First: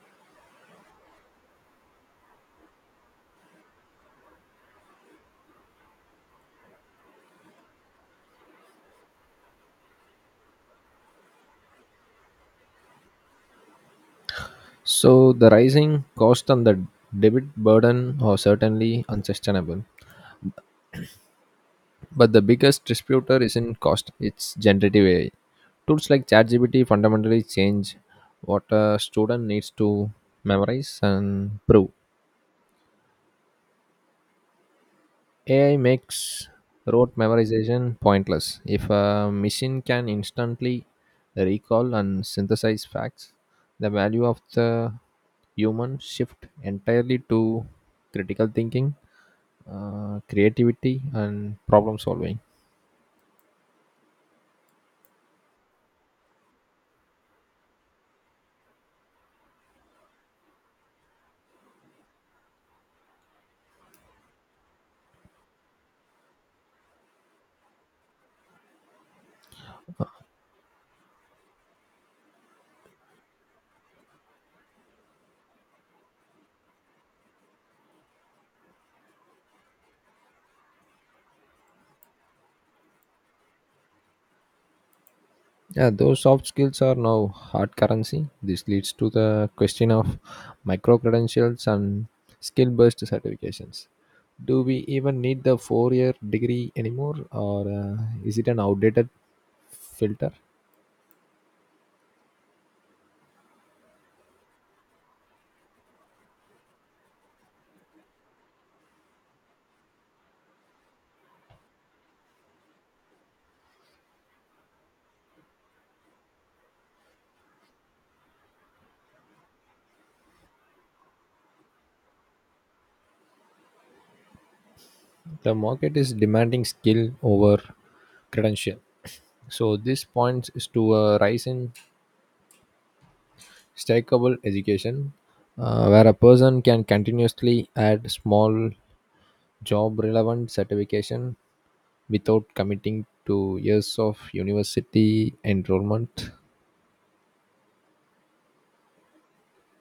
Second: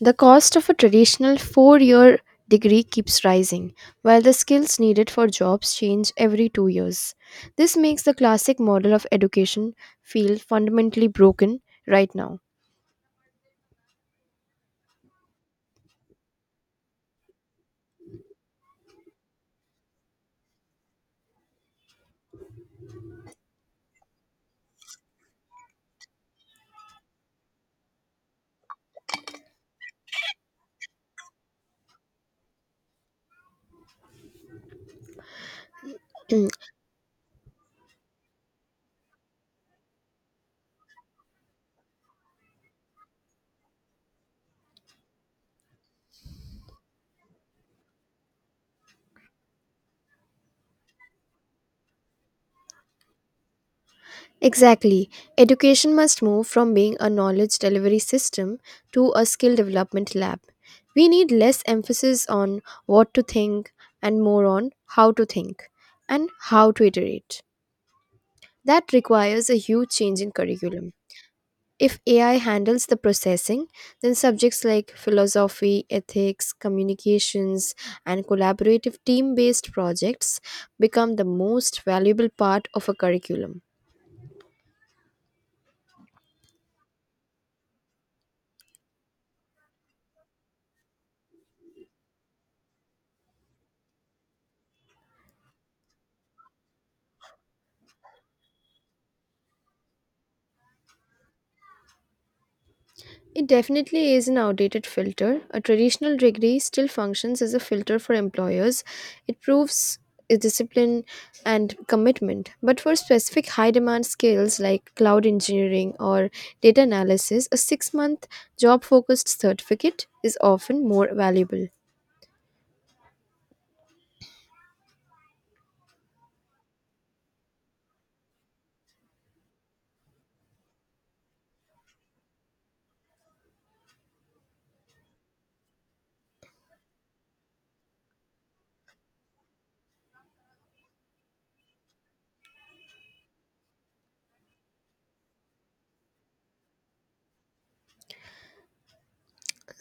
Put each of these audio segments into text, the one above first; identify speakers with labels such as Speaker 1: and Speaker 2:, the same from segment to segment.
Speaker 1: The cost of a traditional 4 year degree keeps rising, while the skills needed for jobs change every 2 years. This makes the classic model of education feel fundamentally broken right now.
Speaker 2: So the rising cost and the debit burden are certainly unsustainable. But the biggest distributor isn't cost, it's generative AI. Tools like ChatGPT fundamentally change what a student needs to memorize and prove. AI makes rote memorization pointless. If a machine can instantly recall and synthesize facts, the value of the human shift entirely to critical thinking, creativity and problem solving.
Speaker 1: Exactly. Education must move from being a knowledge delivery system to a skill development lab. We need less emphasis on what to think and more on how to think and how to iterate. That requires a huge change in curriculum. If AI handles the processing, then subjects like philosophy, ethics, communications, and collaborative team based projects become the most valuable part of a curriculum.
Speaker 2: Yeah, those soft skills are now hard currency. This leads to the question of micro credentials and skill based certifications. Do we even need the 4 year degree anymore, or is it an outdated filter?
Speaker 1: It definitely is an outdated filter. A traditional degree still functions as a filter for employers. It proves a discipline and commitment. But for specific high demand skills like cloud engineering or data analysis, a 6 month job focused certificate is often more valuable.
Speaker 2: The market is demanding skill over credential, so this points is to a rise in stackable education, where a person can continuously add small job relevant certification without committing to years of university enrollment.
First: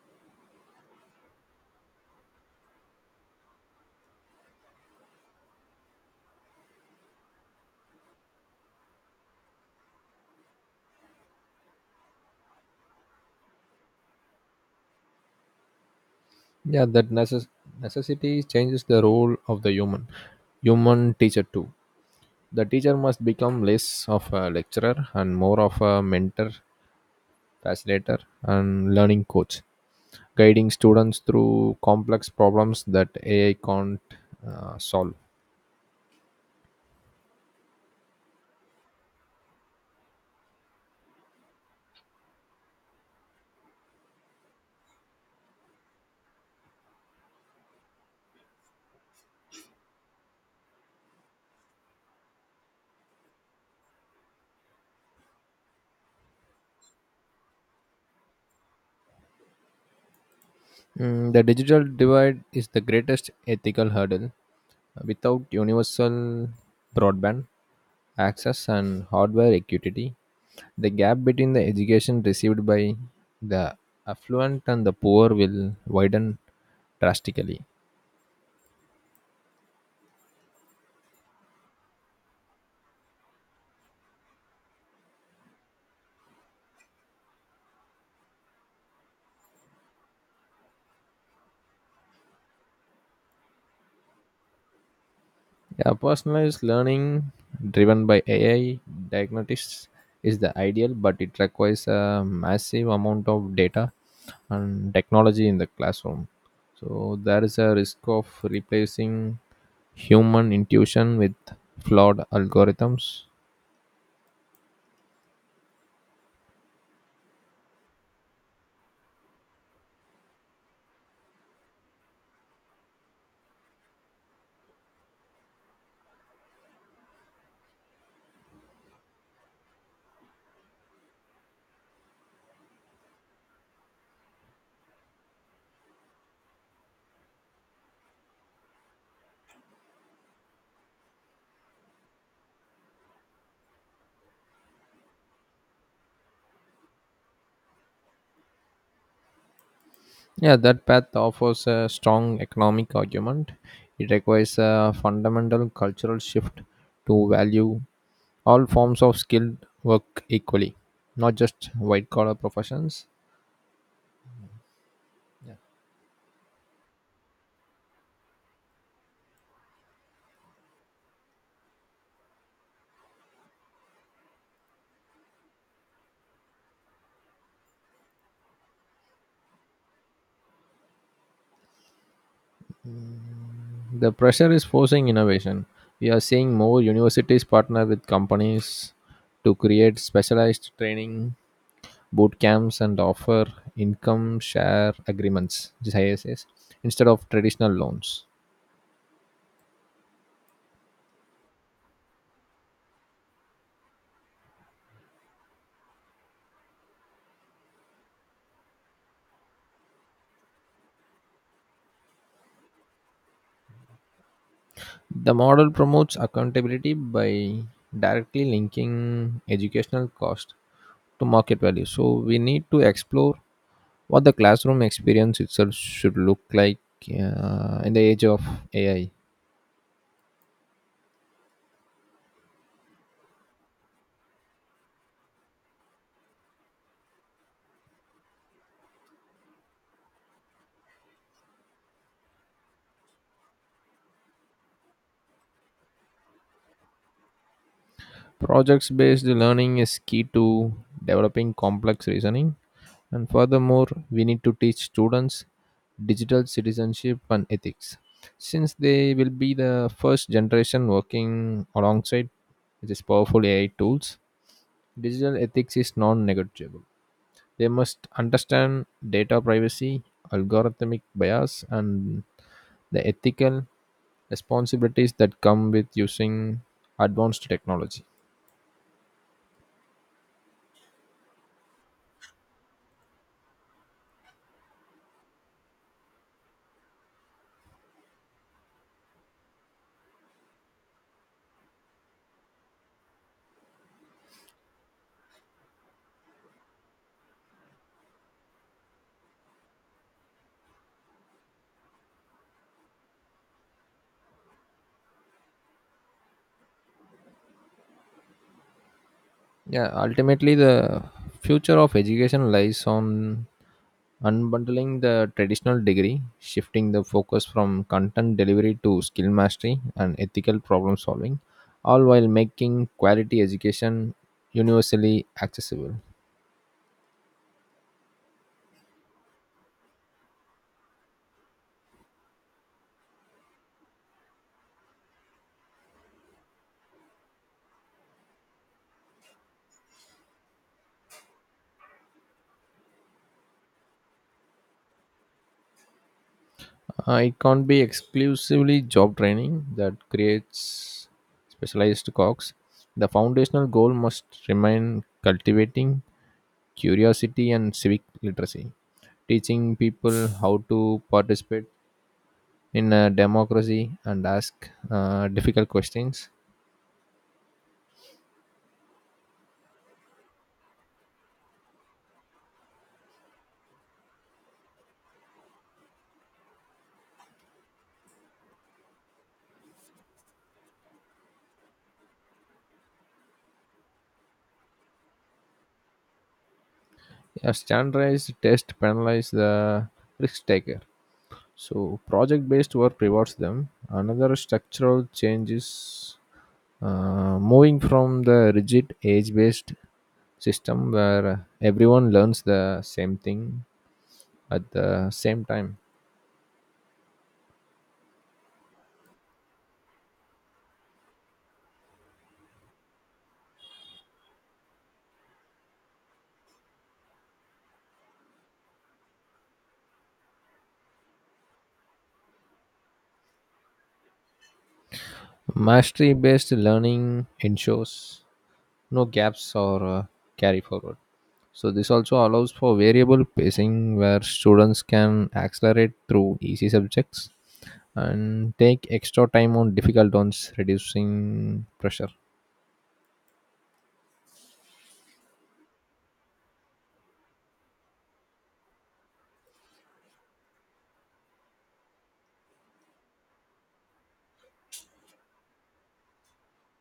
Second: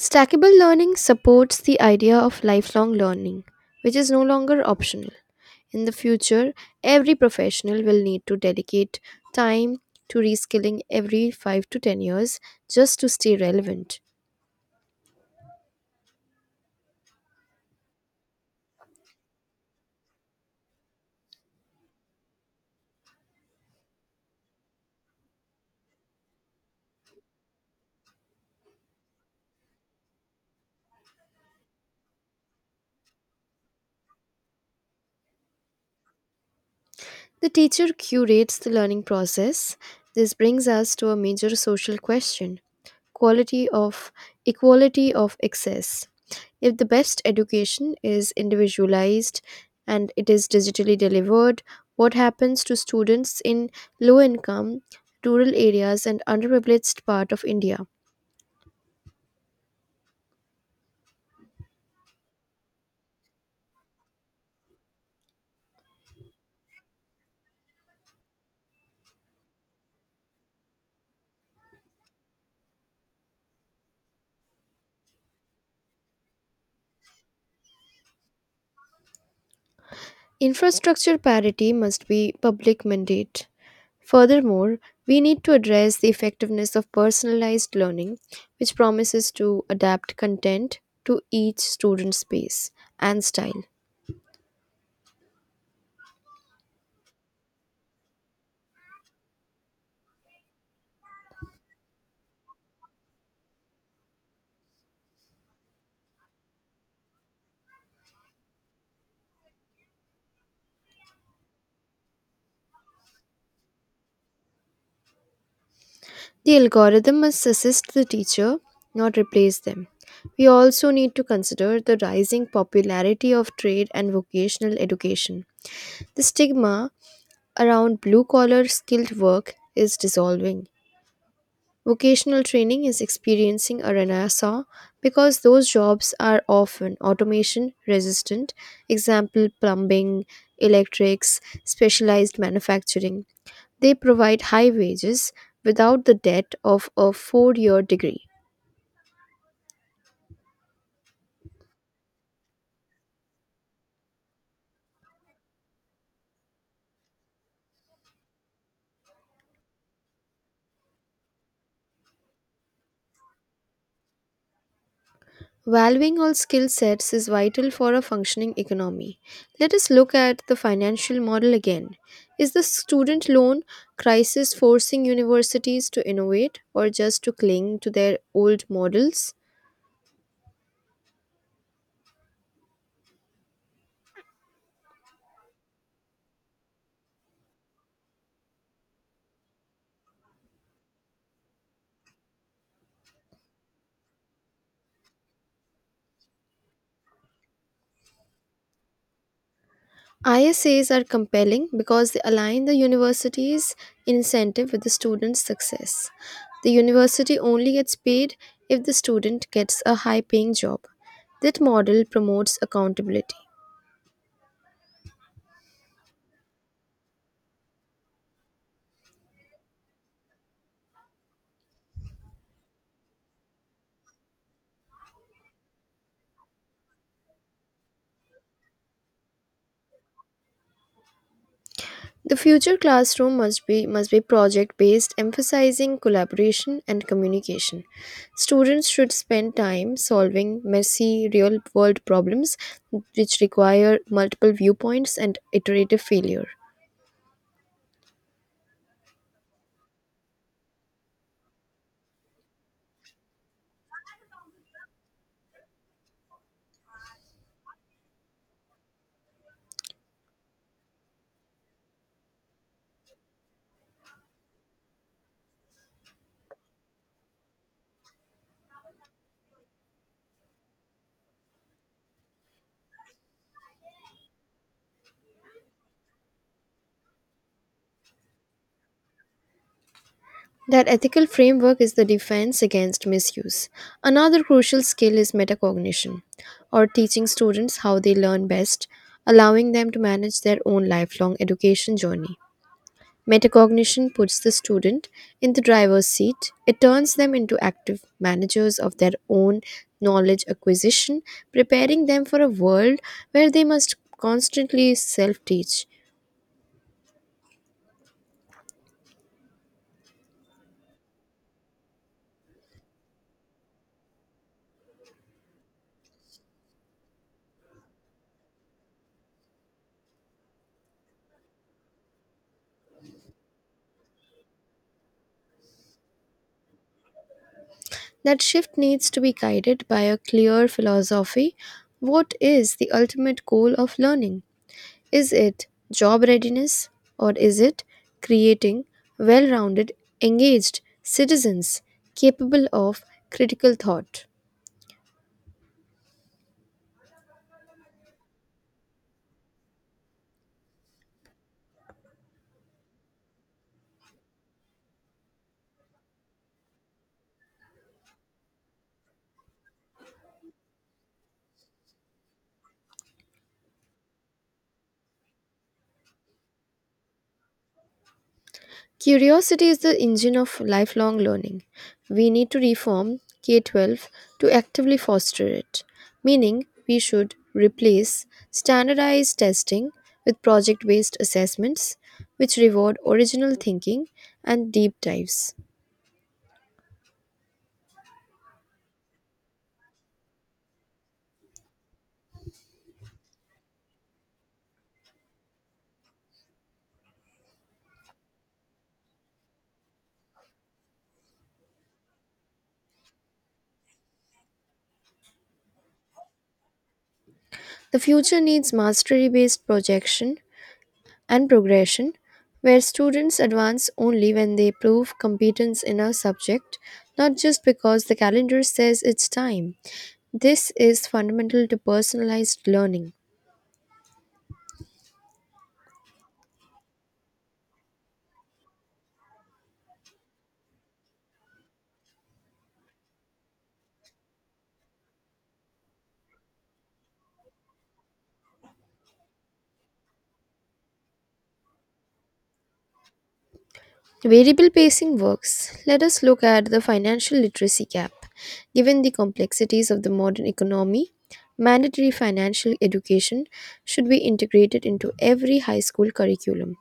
Speaker 1: Stackable learning supports the idea of lifelong learning, which is no longer optional. In the future, every professional will need to dedicate time to reskilling every 5 to 10 years just to stay relevant.
Speaker 2: Yeah, necessity changes the role of the human, human teacher too. The teacher must become less of a lecturer and more of a mentor, facilitator, and learning coach, guiding students through complex problems that AI can't solve.
Speaker 1: The teacher curates the learning process. This brings us to a major social question, quality of, equality of access. If the best education is individualized and it is digitally delivered, what happens to students in low income, rural areas, and underprivileged part of India?
Speaker 2: Mm, the digital divide is the greatest ethical hurdle. Without universal broadband access and hardware equity, the gap between the education received by the affluent and the poor will widen drastically.
Speaker 1: Infrastructure parity must be public mandate. Furthermore, we need to address the effectiveness of personalized learning, which promises to adapt content to each student's pace and style.
Speaker 2: Yeah, personalized learning driven by AI diagnostics is the ideal, but it requires a massive amount of data and technology in the classroom. So there is a risk of replacing human intuition with flawed algorithms.
Speaker 1: The algorithm must assist the teacher, not replace them. We also need to consider the rising popularity of trade and vocational education. The stigma around blue collar skilled work is dissolving. Vocational training is experiencing a renaissance because those jobs are often automation resistant, example plumbing, electrics, specialized manufacturing. They provide high wages without the debt of a 4 year degree.
Speaker 2: Yeah, that path offers a strong economic argument. It requires a fundamental cultural shift to value all forms of skilled work equally, not just white collar professions.
Speaker 1: Valuing all skill sets is vital for a functioning economy. Let us look at the financial model again. Is the student loan crisis forcing universities to innovate or just to cling to their old models?
Speaker 2: The pressure is forcing innovation. We are seeing more universities partner with companies to create specialized training, boot camps, and offer income share agreements, which is ISAs, instead of traditional loans.
Speaker 1: ISAs are compelling because they align the university's incentive with the student's success. The university only gets paid if the student gets a high paying job. That model promotes accountability.
Speaker 2: The model promotes accountability by directly linking educational cost to market value. So we need to explore what the classroom experience itself should look like, in the age of AI.
Speaker 1: The future classroom must be project based, emphasizing collaboration and communication. Students should spend time solving messy real world problems which require multiple viewpoints and iterative failure.
Speaker 2: Projects based learning is key to developing complex reasoning, and furthermore, we need to teach students digital citizenship and ethics, since they will be the first generation working alongside these powerful AI tools. Digital ethics is non negotiable. They must understand data privacy, algorithmic bias, and the ethical responsibilities that come with using advanced technology.
Speaker 1: That ethical framework is the defense against misuse. Another crucial skill is metacognition, or teaching students how they learn best, allowing them to manage their own lifelong education journey. Metacognition puts the student in the driver's seat. It turns them into active managers of their own knowledge acquisition, preparing them for a world where they must constantly self teach.
Speaker 2: Yeah, ultimately, the future of education lies on unbundling the traditional degree, shifting the focus from content delivery to skill mastery and ethical problem solving, all while making quality education universally accessible.
Speaker 1: That shift needs to be guided by a clear philosophy. What is the ultimate goal of learning? Is it job readiness or is it creating well rounded, engaged citizens capable of critical thought?
Speaker 2: It can't be exclusively job training that creates specialized cogs. The foundational goal must remain cultivating curiosity and civic literacy, teaching people how to participate in a democracy and ask difficult questions.
Speaker 1: Curiosity is the engine of lifelong learning. We need to reform K K-12 to actively foster it, meaning, we should replace standardized testing with project based assessments, which reward original thinking and deep dives.
Speaker 2: A standardized test penalize the risk taker, so project based work rewards them. Another structural change is moving from the rigid age based system where everyone learns the same thing at the same time.
Speaker 1: The future needs mastery based projection and progression, where students advance only when they prove competence in a subject, not just because the calendar says it's time. This is fundamental to personalized learning.
Speaker 2: Mastery based learning ensures no gaps or carry forward. So this also allows for variable pacing where students can accelerate through easy subjects and take extra time on difficult ones, reducing pressure.
Speaker 1: Variable pacing works. Let us look at the financial literacy gap. Given the complexities of the modern economy, mandatory financial education should be integrated into every high school curriculum.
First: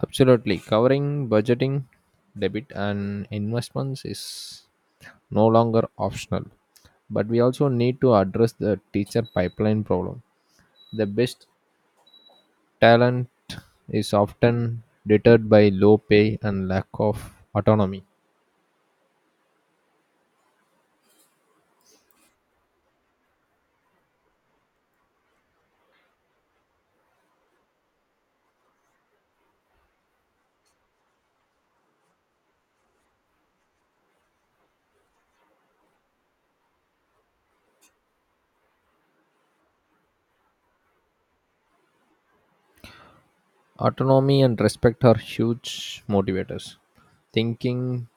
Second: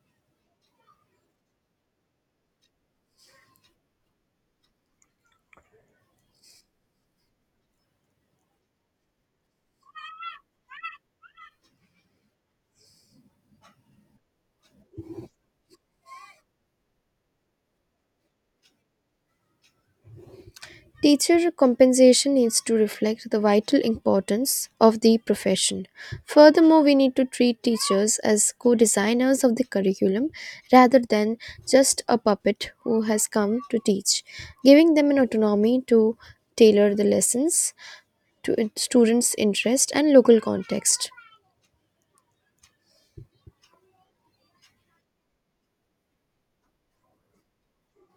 Speaker 2: Absolutely, covering budgeting, debit, and investments is no longer optional. But we also need to address the teacher pipeline problem. The best talent is often deterred by low pay and lack of autonomy.
Speaker 1: Teacher compensation needs to reflect the vital importance of the profession. Furthermore, we need to treat teachers as co designers of the curriculum rather than just a puppet who has come to teach, giving them an autonomy to tailor the lessons to students' interest and local context.
Speaker 2: Autonomy and respect are huge motivators. Thinking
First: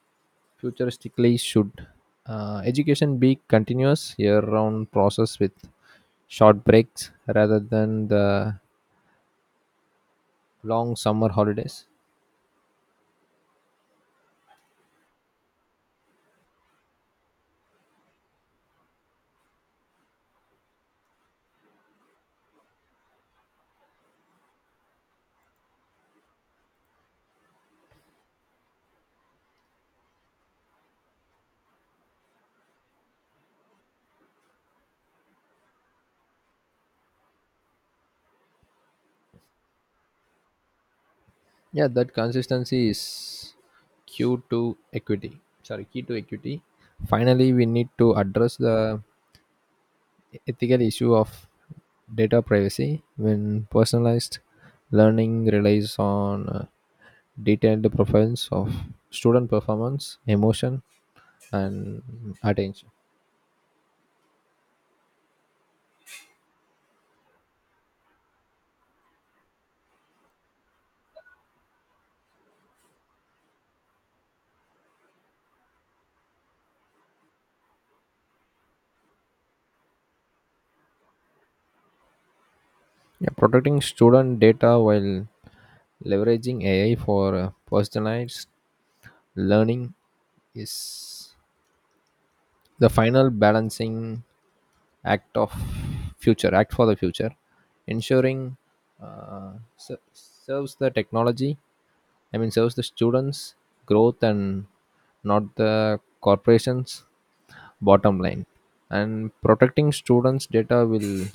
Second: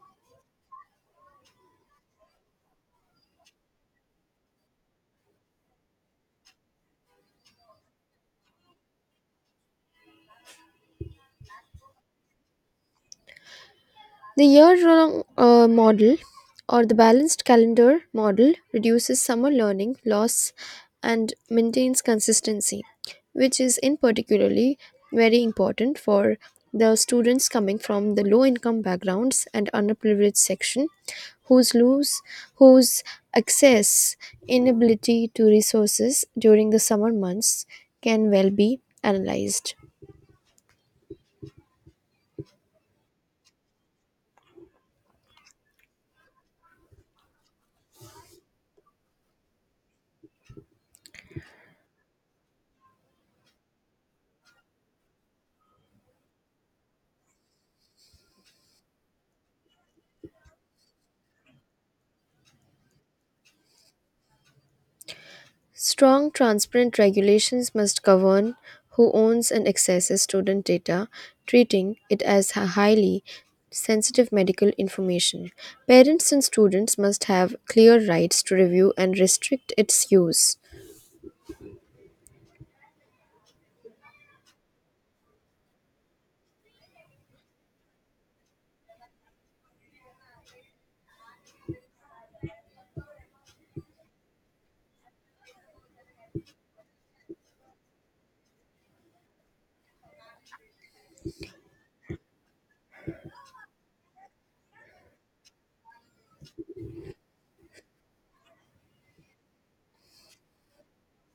Speaker 2: futuristically, should education be continuous year-round process with short breaks rather than the long summer holidays?
Speaker 1: The year long model or the balanced calendar model reduces summer learning loss and maintains consistency, which is in particularly very important for the students coming from the low income backgrounds and underprivileged section whose lose whose access, inability to resources during the summer months, can well be analyzed.
Speaker 2: Yeah, that consistency is key to equity. Sorry, key to equity. Finally, we need to address the ethical issue of data privacy when personalized learning relies on. Detailed profiles of student performance, emotion, and attention.
Speaker 1: Strong, transparent regulations must govern who owns and accesses student data, treating it as a highly sensitive medical information. Parents and students must have clear rights to review and restrict its use.
Speaker 2: Yeah, protecting student data while leveraging AI for personalized learning is the final balancing act of future act for the future, ensuring uh, serves the technology. I mean, serves the students' growth and not the corporations bottom line. And protecting students data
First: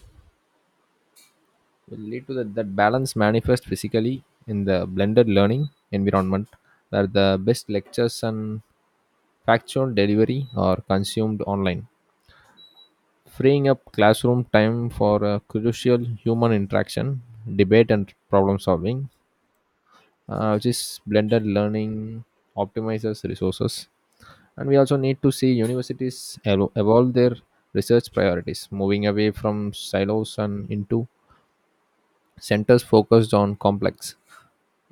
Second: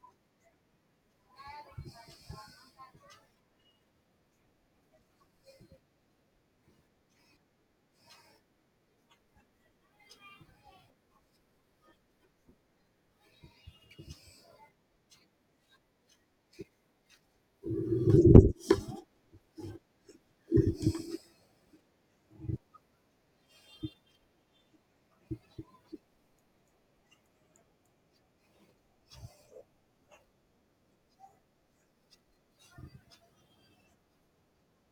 Speaker 2: will lead to that balance manifest physically in the blended learning environment where the best lectures and factual delivery are consumed online, freeing up classroom time for a crucial human interaction, debate and problem solving, which is blended learning optimizes resources. And we also need to see universities evolve their research priorities, moving away from silos and into centers focused on complex,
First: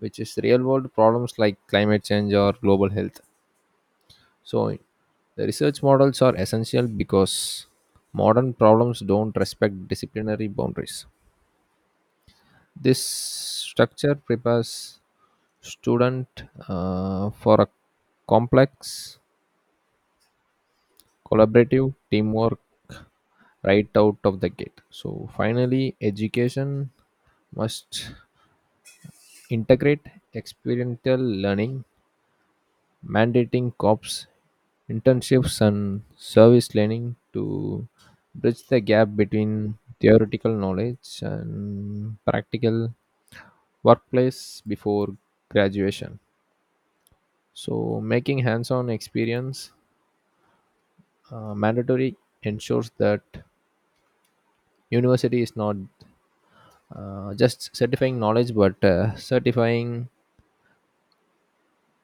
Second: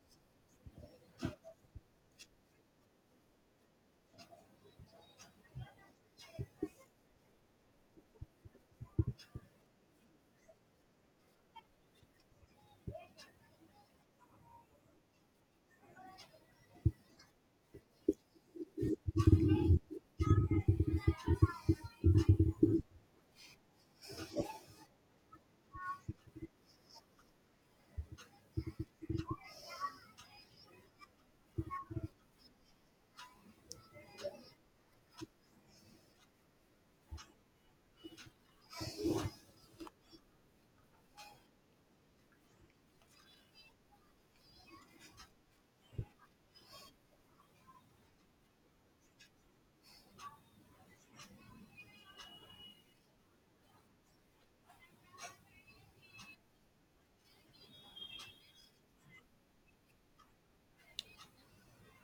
Speaker 2: which is real world problems like climate change or global health. So the research models are essential because modern problems don't respect disciplinary boundaries. This structure prepares student for a complex collaborative teamwork right out of the gate. So finally, education must integrate experiential learning, mandating COPs, internships, and service learning to bridge the gap between theoretical knowledge and practical workplace before graduation. So, making hands on experience mandatory ensures that university is not just certifying knowledge but certifying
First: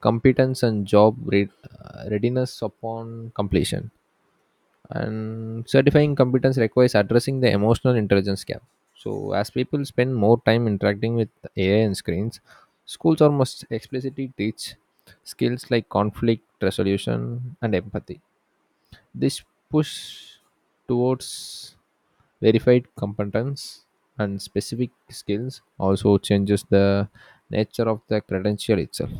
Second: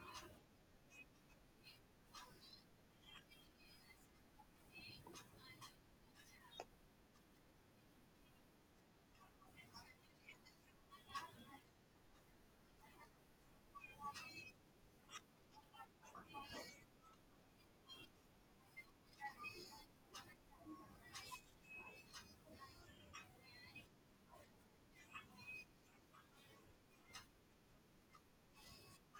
Speaker 2: competence and readiness upon completion. And certifying competence requires addressing the emotional intelligence gap. So as people spend more time interacting with AI and screens, schools almost explicitly teach skills like conflict resolution and empathy. This push towards verified competence and specific skills also changes the nature of the credential itself.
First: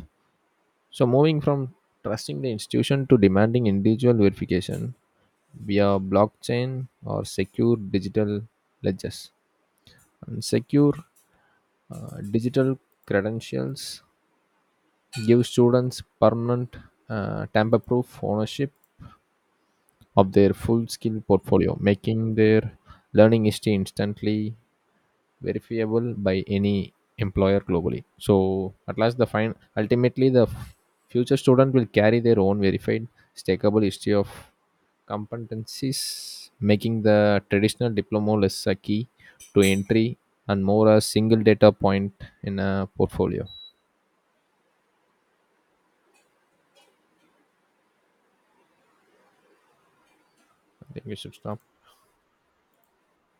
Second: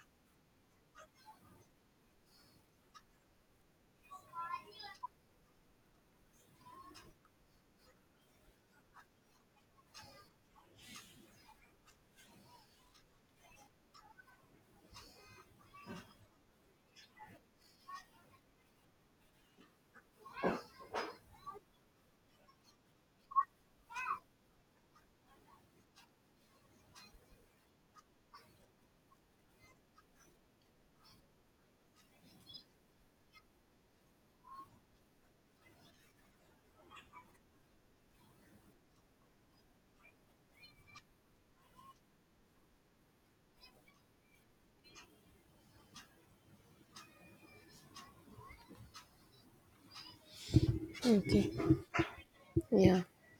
Speaker 2: So, moving from trusting the institution to demanding individual verification via blockchain or secure digital ledgers. And secure digital credentials give students permanent, tamper-proof ownership of their full skill portfolio, making their learning history instantly verifiable by any employer globally. So at last, the fine ultimately the f- future student will carry their own verified stakeable history of competencies, making the traditional diploma less a key to entry and more a single data point in a portfolio. I think we should stop.
Speaker 1: Yeah.